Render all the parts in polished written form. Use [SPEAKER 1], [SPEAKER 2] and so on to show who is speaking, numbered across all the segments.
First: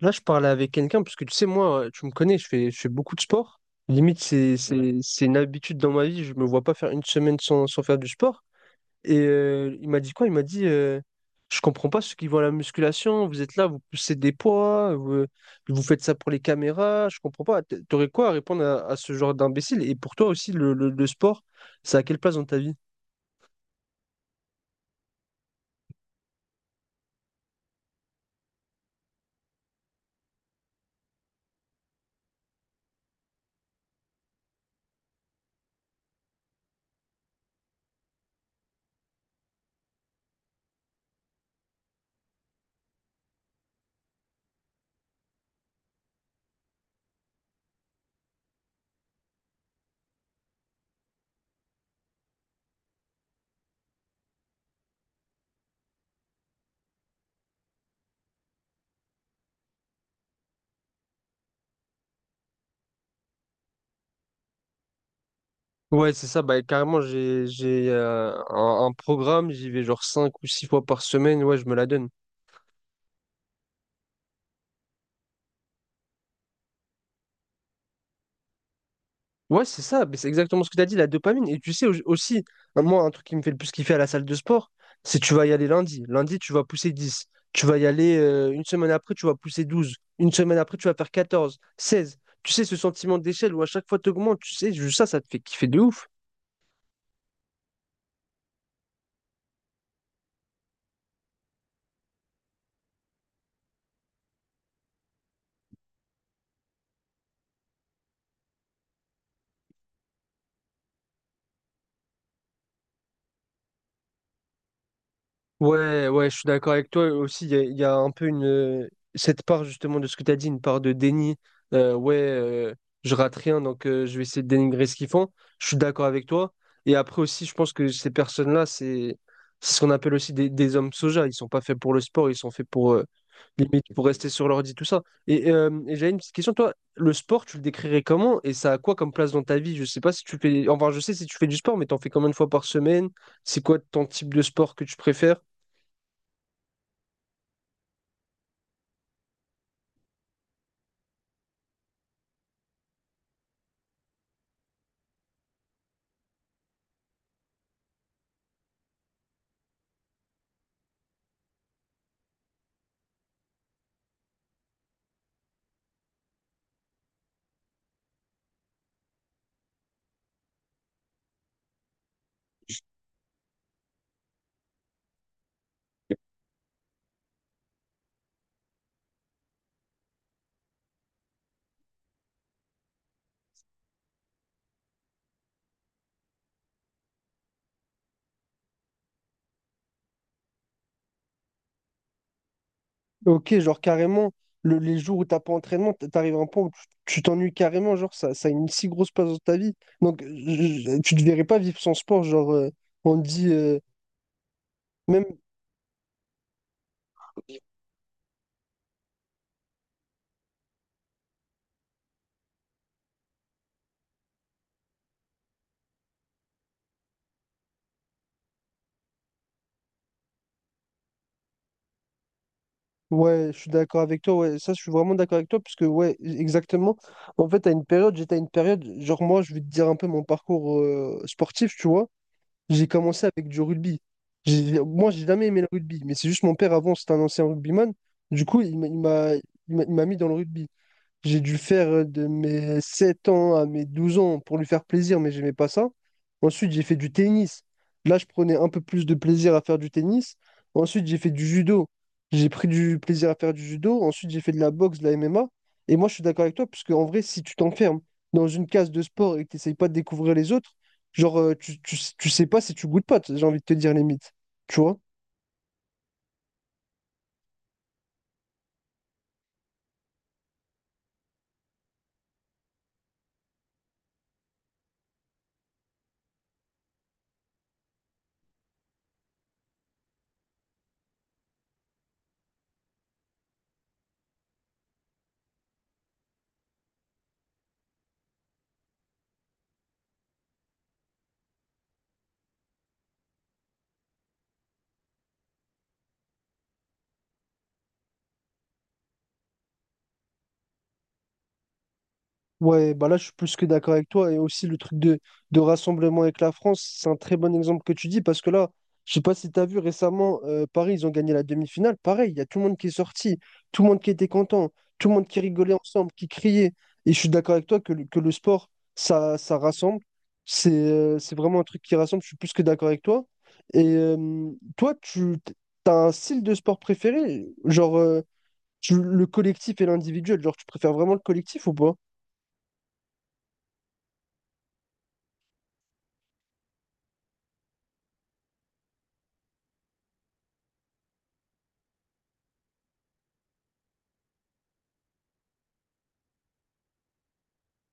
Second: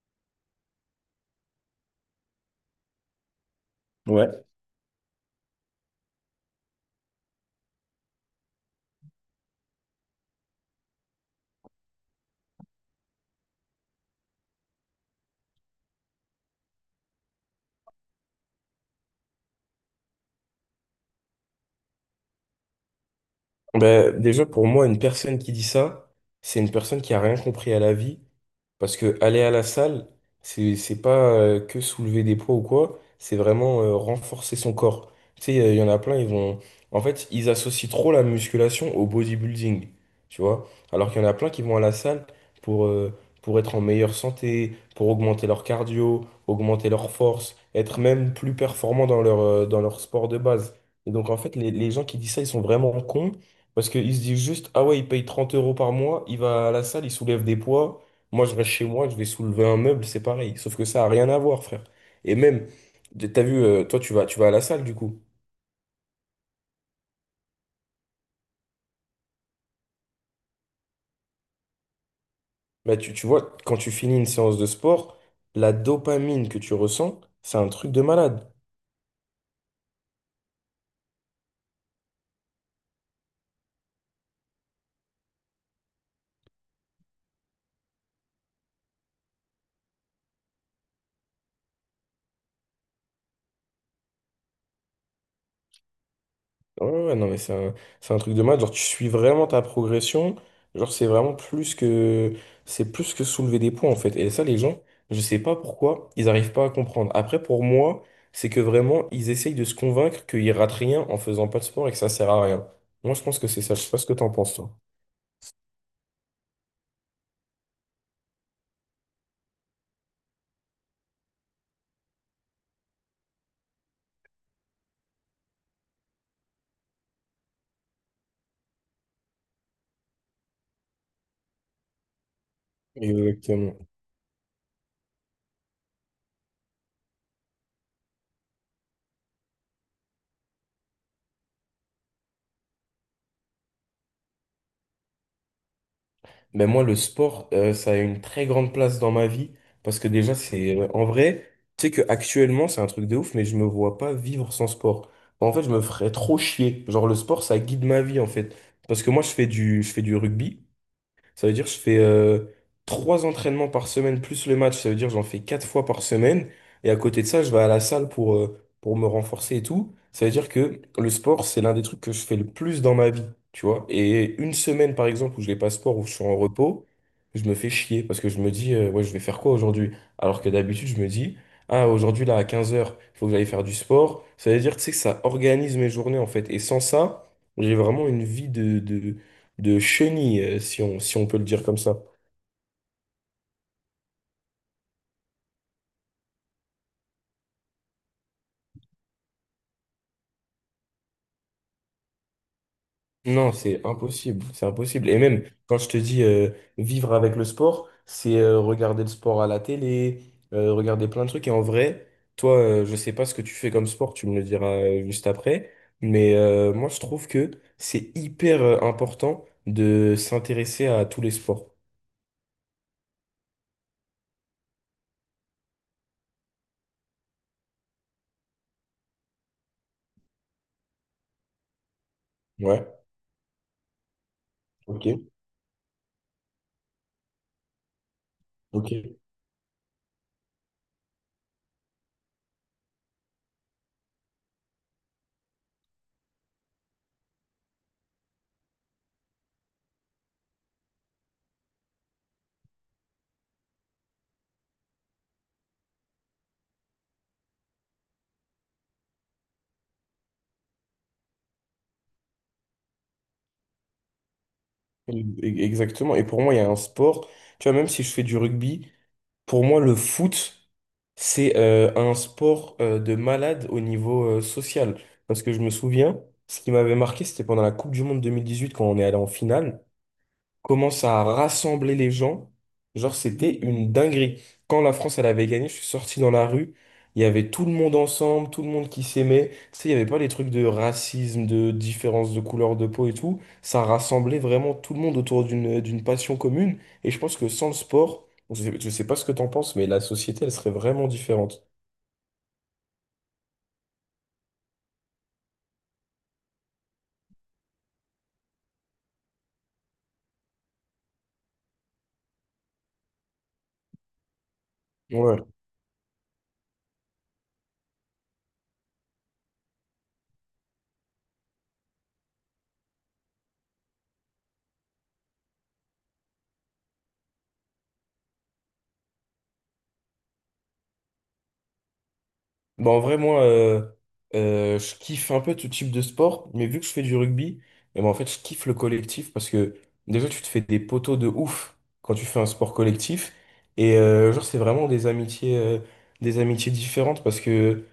[SPEAKER 1] Là, je parlais avec quelqu'un, parce que tu sais, moi, tu me connais, je fais beaucoup de sport. Limite,
[SPEAKER 2] Ouais.
[SPEAKER 1] c'est, Ouais, c'est une habitude dans ma vie, je me vois pas faire une semaine sans faire du sport. Et il m'a dit quoi? Il m'a dit, je comprends pas ceux qui vont à la musculation, vous êtes là, vous poussez des poids, vous, vous faites ça pour les caméras, je comprends pas. T'aurais quoi à répondre à ce genre d'imbécile? Et pour toi aussi, le sport, ça à quelle place dans ta vie?
[SPEAKER 2] Ben, déjà, pour moi, une personne qui dit ça, c'est une personne qui a rien compris à la vie. Parce que aller à la salle, c'est pas que soulever des poids ou quoi, c'est vraiment renforcer son corps. Tu sais, il y en a plein, ils vont. En fait, ils associent trop la musculation au bodybuilding, tu vois. Alors qu'il y en a plein qui vont à la salle pour, euh, pour être en meilleure santé, pour augmenter leur cardio, augmenter leur force, être même plus performants dans dans leur sport de base. Et donc, en fait, les gens qui disent ça, ils sont vraiment cons parce qu'ils se disent juste, ah ouais, il paye 30 euros par mois, il va à la salle, il soulève des poids. Moi, je reste chez moi, je vais soulever un meuble, c'est pareil. Sauf que ça a rien à voir, frère. Et même, t'as vu, toi, tu vas à la salle, du coup.
[SPEAKER 1] Ouais, c'est ça, bah carrément, j'ai un programme, j'y vais genre 5 ou 6 fois par semaine, ouais, je me la donne.
[SPEAKER 2] Bah, tu vois, quand tu finis une séance de sport, la dopamine que tu ressens, c'est un truc de malade.
[SPEAKER 1] Ouais, c'est ça, mais c'est exactement ce que tu as dit, la dopamine. Et tu sais aussi, moi, un truc qui me fait le plus kiffer à la salle de sport, c'est tu vas y aller lundi. Lundi, tu vas pousser 10. Tu vas y aller une semaine après, tu vas pousser 12. Une semaine après, tu vas faire 14, 16. Tu sais, ce sentiment d'échelle où à chaque fois tu augmentes, tu sais, juste ça, ça te fait kiffer de ouf.
[SPEAKER 2] Ouais, ouais, ouais, non, mais c'est un truc de malade. Genre, tu suis vraiment ta progression. Genre, c'est plus que soulever des poids, en fait. Et ça, les gens, je sais pas pourquoi, ils arrivent pas à comprendre. Après, pour moi, c'est que vraiment, ils essayent de se convaincre qu'ils ratent rien en faisant pas de sport et que ça sert à rien. Moi, je pense que c'est ça. Je sais pas ce que t'en penses, toi.
[SPEAKER 1] Ouais, ouais, je suis d'accord avec toi aussi. Il y a un peu une cette part justement de ce que tu as dit, une part de déni. Euh, ouais, euh, je rate rien, donc je vais essayer de dénigrer ce qu'ils font. Je suis d'accord avec toi. Et après aussi, je pense que ces personnes-là, c'est ce qu'on appelle aussi des hommes soja. Ils sont pas faits pour le sport, ils sont faits pour limite
[SPEAKER 2] Exactement.
[SPEAKER 1] pour rester sur l'ordi, tout ça. Et j'avais une petite question, toi, le sport, tu le décrirais comment et ça a quoi comme place dans ta vie? Je sais pas si tu fais, enfin, je sais si tu fais du sport, mais t'en fais combien de fois par semaine? C'est quoi ton type de sport que tu préfères?
[SPEAKER 2] Mais moi, le sport, ça a une très grande place dans ma vie parce que déjà, c'est en vrai, tu sais que actuellement, c'est un truc de ouf, mais je me vois pas vivre sans sport. En fait, je me ferais trop chier. Genre, le sport, ça guide ma vie en fait. Parce que moi, je fais du rugby. Ça veut dire que je fais trois entraînements par semaine plus le match. Ça veut dire que j'en fais quatre fois par semaine. Et à côté de ça, je vais à la salle pour me renforcer et tout. Ça veut dire que le sport, c'est l'un des trucs que je fais le plus dans ma vie, tu vois. Et une semaine, par exemple, où je n'ai pas sport, où je suis en repos, je me fais chier parce que je me dis, ouais, je vais faire quoi aujourd'hui? Alors que d'habitude, je me dis, ah, aujourd'hui, là, à 15 h il faut que j'aille faire du sport. Ça veut dire, tu sais, que ça organise mes journées, en fait. Et sans ça, j'ai vraiment une vie de chenille, si on peut le dire comme ça.
[SPEAKER 1] Ok, genre carrément, les jours où t'as pas entraînement, t'arrives à un point où tu t'ennuies carrément, genre ça, ça a une si grosse place dans ta vie. Donc tu ne verrais pas vivre sans sport, genre on te dit
[SPEAKER 2] Non, c'est impossible, c'est impossible. Et
[SPEAKER 1] même
[SPEAKER 2] même quand je te dis vivre avec le sport, c'est regarder le sport à la télé, regarder plein de trucs. Et en vrai, toi, je sais pas ce que tu fais comme sport, tu me le diras juste après. Mais moi, je trouve que c'est hyper important de s'intéresser à tous les sports.
[SPEAKER 1] ouais, je suis d'accord avec toi, ouais, ça je suis vraiment d'accord avec toi, parce que ouais, exactement. En fait, à une période, j'étais à une période, genre moi, je vais te dire un peu mon parcours sportif, tu vois. J'ai
[SPEAKER 2] Ouais,
[SPEAKER 1] commencé avec du rugby.
[SPEAKER 2] ok,
[SPEAKER 1] Moi, j'ai jamais aimé le rugby, mais c'est juste mon père avant, c'était un ancien rugbyman. Du coup,
[SPEAKER 2] ok.
[SPEAKER 1] il m'a mis dans le rugby. J'ai dû faire de mes 7 ans à mes 12 ans pour lui faire plaisir, mais j'aimais pas ça. Ensuite, j'ai fait du tennis. Là, je prenais un peu plus de plaisir à faire du tennis. Ensuite, j'ai fait du judo. J'ai pris du plaisir à faire du judo. Ensuite, j'ai fait de la boxe, de la MMA. Et moi, je suis d'accord avec toi, parce qu'en vrai, si tu t'enfermes dans une case de sport et que tu n'essayes pas de découvrir les autres, genre, tu sais pas si tu goûtes pas, j'ai envie de te dire limite. Tu vois?
[SPEAKER 2] E- Exactement. Et pour moi, il y a un sport, tu vois, même si je fais du rugby. Pour moi, le foot, c'est un sport de malade au niveau social. Parce que je me souviens, ce qui m'avait marqué, c'était pendant la Coupe du Monde 2018 quand on est allé en finale commence à rassembler les gens. Genre, c'était une dinguerie. Quand la France, elle avait gagné, je suis sorti dans la rue. Il y avait tout le monde ensemble, tout le monde qui s'aimait. Tu sais, il n'y avait pas les trucs de racisme, de différence de couleur de peau et tout. Ça rassemblait vraiment tout le monde autour d'une passion commune. Et je pense que sans le sport, je sais pas ce que t'en penses, mais la société, elle serait vraiment différente.
[SPEAKER 1] Ouais, bah là, je suis plus que d'accord avec toi. Et aussi, le truc de rassemblement avec la France, c'est un très bon exemple que tu dis parce que là, je sais pas si tu as vu récemment, Paris, ils ont gagné la demi-finale. Pareil, il y a tout le monde qui est sorti, tout le monde qui était content, tout le monde qui
[SPEAKER 2] Ouais.
[SPEAKER 1] rigolait ensemble, qui criait. Et je suis d'accord avec toi que le sport, ça rassemble. C'est vraiment un truc qui rassemble. Je suis plus que d'accord avec toi. Et toi, tu as un style de sport préféré? Genre, le collectif et l'individuel? Genre, tu préfères vraiment le collectif ou pas?
[SPEAKER 2] Bah, en vrai, moi, je kiffe un peu tout type de sport, mais vu que je fais du rugby, et ben en fait, je kiffe le collectif parce que déjà, tu te fais des poteaux de ouf quand tu fais un sport collectif. Et genre, c'est vraiment des amitiés différentes parce que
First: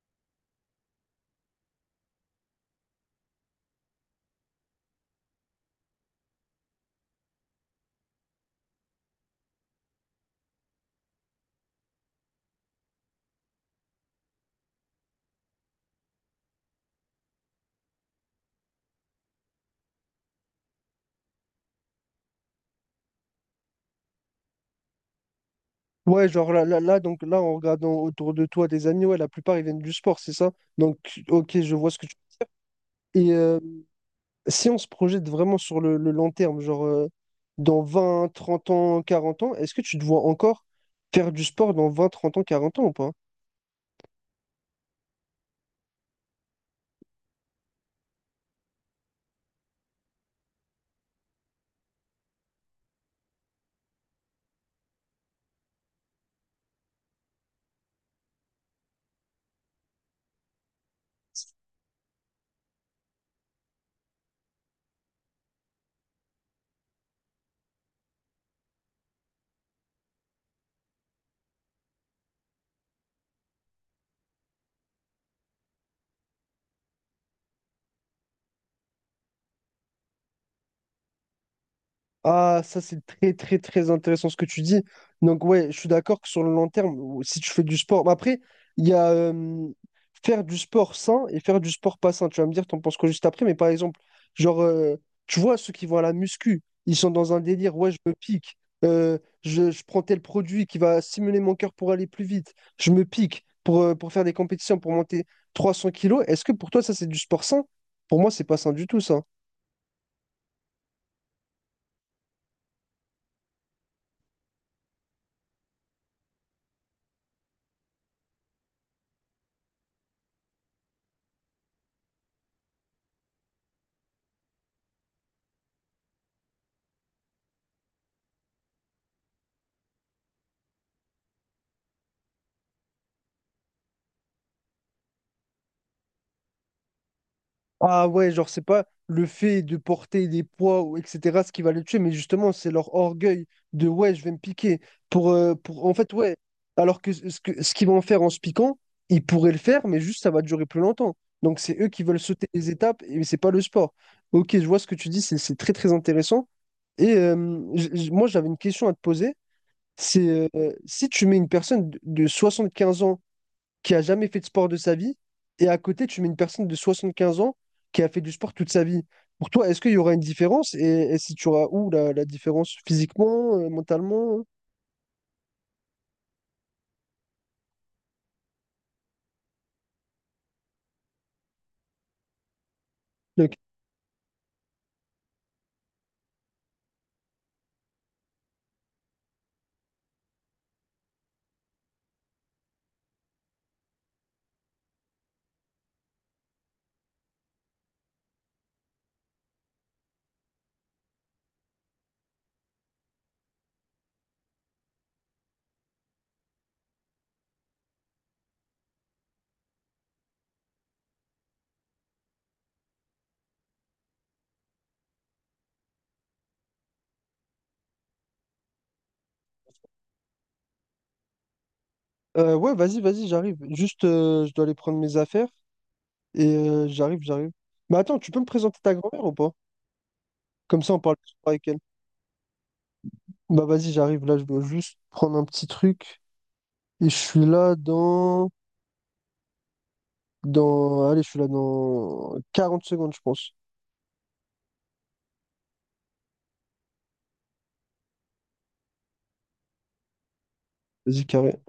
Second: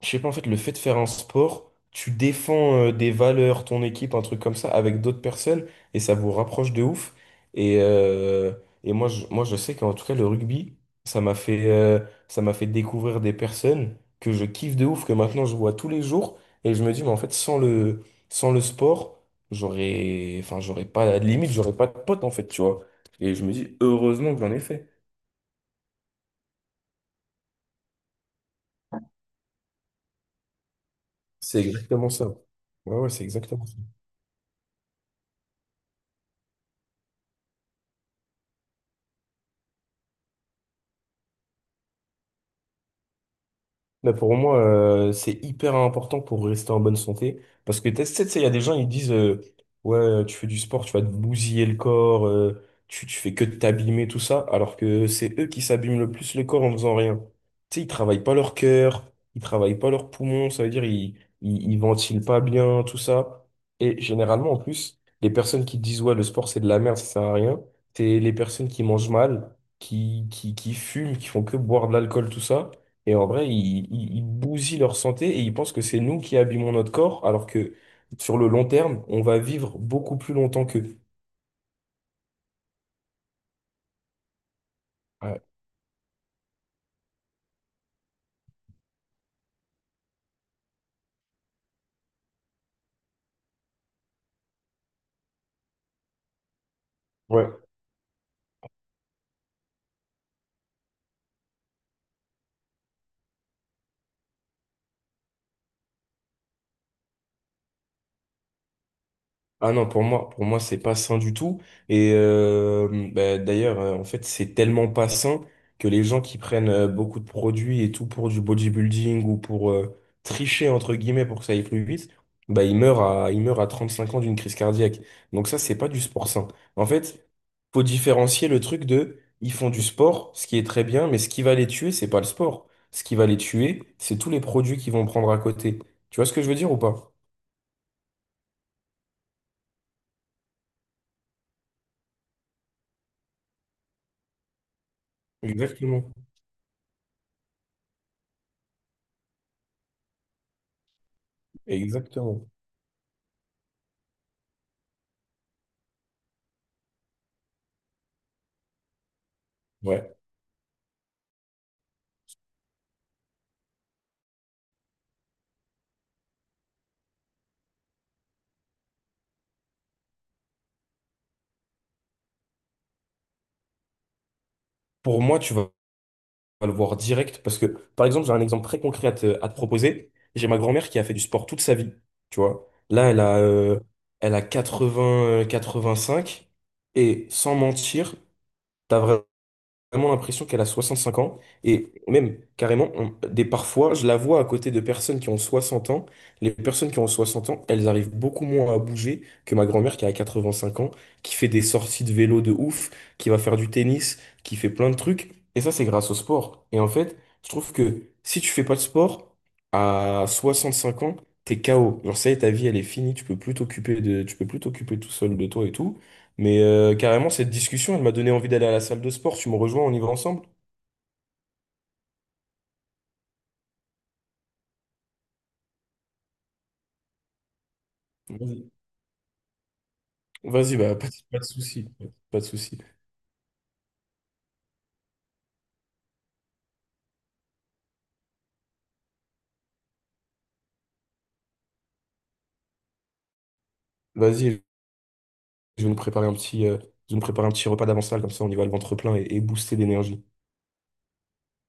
[SPEAKER 2] je sais pas, en fait, le fait de faire un sport, tu défends des valeurs, ton équipe, un truc comme ça, avec d'autres personnes, et ça vous rapproche de ouf. Et, euh, et moi, moi, je sais qu'en tout cas, le rugby, ça m'a fait, euh, ça m'a fait découvrir des personnes que je kiffe de ouf, que maintenant je vois tous les jours, et je me dis, mais en fait, sans le sport, enfin, j'aurais pas, limite, j'aurais pas de potes, en fait, tu vois. Et je me dis, heureusement que j'en ai fait.
[SPEAKER 1] Ouais, genre donc là, en regardant autour de toi des amis, ouais, la plupart ils viennent du sport, c'est ça? Donc, ok,
[SPEAKER 2] C'est
[SPEAKER 1] je vois ce que
[SPEAKER 2] exactement
[SPEAKER 1] tu.
[SPEAKER 2] ça. Ouais, ouais, c'est
[SPEAKER 1] Et
[SPEAKER 2] exactement ça.
[SPEAKER 1] si on se projette vraiment sur le long terme, genre dans vingt, trente ans, quarante ans, est-ce que tu te vois encore faire du sport dans 20, 30 ans, 40 ans ou pas?
[SPEAKER 2] Mais pour moi, c'est hyper important pour rester en bonne santé. Parce que tu sais, il y a des gens, ils disent ouais, tu fais du sport, tu vas te bousiller le corps, tu fais que de t'abîmer, tout ça. Alors que c'est eux qui s'abîment le plus le corps en faisant rien. Tu sais, ils travaillent pas leur cœur, ils travaillent pas leurs poumons, ça veut dire ils ventilent pas bien, tout ça. Et généralement, en plus, les personnes qui disent ouais, le sport, c'est de la merde, ça sert à rien, c'est les personnes qui mangent mal, qui fument, qui font que boire de l'alcool, tout ça. Et en vrai, ils bousillent leur santé et ils pensent que c'est nous qui abîmons notre corps, alors que sur le long terme, on va vivre beaucoup plus longtemps qu'eux.
[SPEAKER 1] Ah, ça c'est très très très intéressant ce que tu dis.
[SPEAKER 2] Ouais.
[SPEAKER 1] Donc ouais, je suis d'accord que sur le long terme, si tu fais du sport, mais après, il y a faire du sport sain et faire du sport pas sain. Tu vas me dire, t'en penses quoi juste après, mais par exemple, genre, tu vois, ceux qui vont à la muscu, ils sont dans un
[SPEAKER 2] Ouais.
[SPEAKER 1] délire, ouais, je me pique, euh, je prends tel produit qui va stimuler mon cœur pour aller plus vite, je me pique pour faire des compétitions, pour monter 300 kilos. Est-ce que pour toi ça c'est du sport sain? Pour moi, c'est pas sain du tout ça.
[SPEAKER 2] Ah non, pour moi, c'est pas sain du tout. Et bah, d'ailleurs, en fait, c'est tellement pas sain que les gens qui prennent beaucoup de produits et tout pour du bodybuilding ou pour tricher, entre guillemets, pour que ça aille plus vite, bah, ils meurent à 35 ans d'une crise cardiaque. Donc ça, c'est pas du sport sain. En fait, faut différencier le truc de, ils font du sport, ce qui est très bien, mais ce qui va les tuer, c'est pas le sport. Ce qui va les tuer, c'est tous les produits qu'ils vont prendre à côté. Tu vois ce que je veux dire ou pas?
[SPEAKER 1] Ah ouais, genre, c'est pas le fait de porter des poids, ou etc., ce qui va le tuer, mais justement, c'est leur orgueil de ouais, je vais me piquer. Pour... En fait,
[SPEAKER 2] Exactement.
[SPEAKER 1] ouais. Alors que ce qu'ils vont faire en se piquant, ils pourraient le faire, mais juste ça va durer plus longtemps. Donc, c'est eux qui veulent sauter
[SPEAKER 2] Exactement.
[SPEAKER 1] les étapes, et c'est pas le sport. Ok, je vois ce que tu dis, c'est très très intéressant. Et moi, j'avais une question à te poser.
[SPEAKER 2] Ouais.
[SPEAKER 1] C'est si tu mets une personne de 75 ans qui a jamais fait de sport de sa vie, et à côté, tu mets une personne de 75 ans qui a fait du sport toute sa vie. Pour toi, est-ce qu'il y aura une différence? Et si tu auras où la différence physiquement, mentalement?
[SPEAKER 2] Pour moi, tu vas le voir direct parce que, par exemple, j'ai un exemple très concret à te proposer. J'ai ma grand-mère qui a fait du sport toute sa vie, tu vois. Là, elle a,
[SPEAKER 1] Donc,
[SPEAKER 2] euh, elle a 80, cinq et sans mentir, t'as vraiment l'impression qu'elle a 65 ans. Et même, carrément, des parfois, je la vois à côté de personnes qui ont 60 ans. Les personnes qui ont 60 ans, elles arrivent beaucoup moins à bouger que ma grand-mère qui a 85 ans, qui fait des sorties de vélo de ouf, qui va faire du tennis, qui fait plein de trucs. Et ça, c'est grâce au sport. Et en fait, je trouve que si tu fais pas de sport, à 65 ans, t'es KO. Genre, ça y est, ta vie, elle est finie, tu peux plus t'occuper tout seul de toi et tout. Mais carrément, cette discussion, elle m'a donné envie d'aller à la salle de sport. Tu me rejoins, on y va ensemble?
[SPEAKER 1] ouais, vas-y, vas-y, j'arrive. Juste, je dois aller prendre mes affaires et j'arrive. Mais attends, tu peux me
[SPEAKER 2] Vas-y,
[SPEAKER 1] présenter ta grand-mère ou pas?
[SPEAKER 2] Vas-y,
[SPEAKER 1] Comme ça,
[SPEAKER 2] bah,
[SPEAKER 1] on
[SPEAKER 2] pas de,
[SPEAKER 1] parle plus
[SPEAKER 2] pas de
[SPEAKER 1] avec elle.
[SPEAKER 2] souci. Pas de souci.
[SPEAKER 1] Bah vas-y, j'arrive. Là, je dois juste prendre un petit truc et je suis là dans... dans... Allez, je suis là dans 40 secondes, je pense.
[SPEAKER 2] Vas-y, je vais nous préparer je vais nous préparer un petit repas d'avant-salle, comme ça on y va le ventre plein et booster d'énergie.
[SPEAKER 1] Vas-y, carré.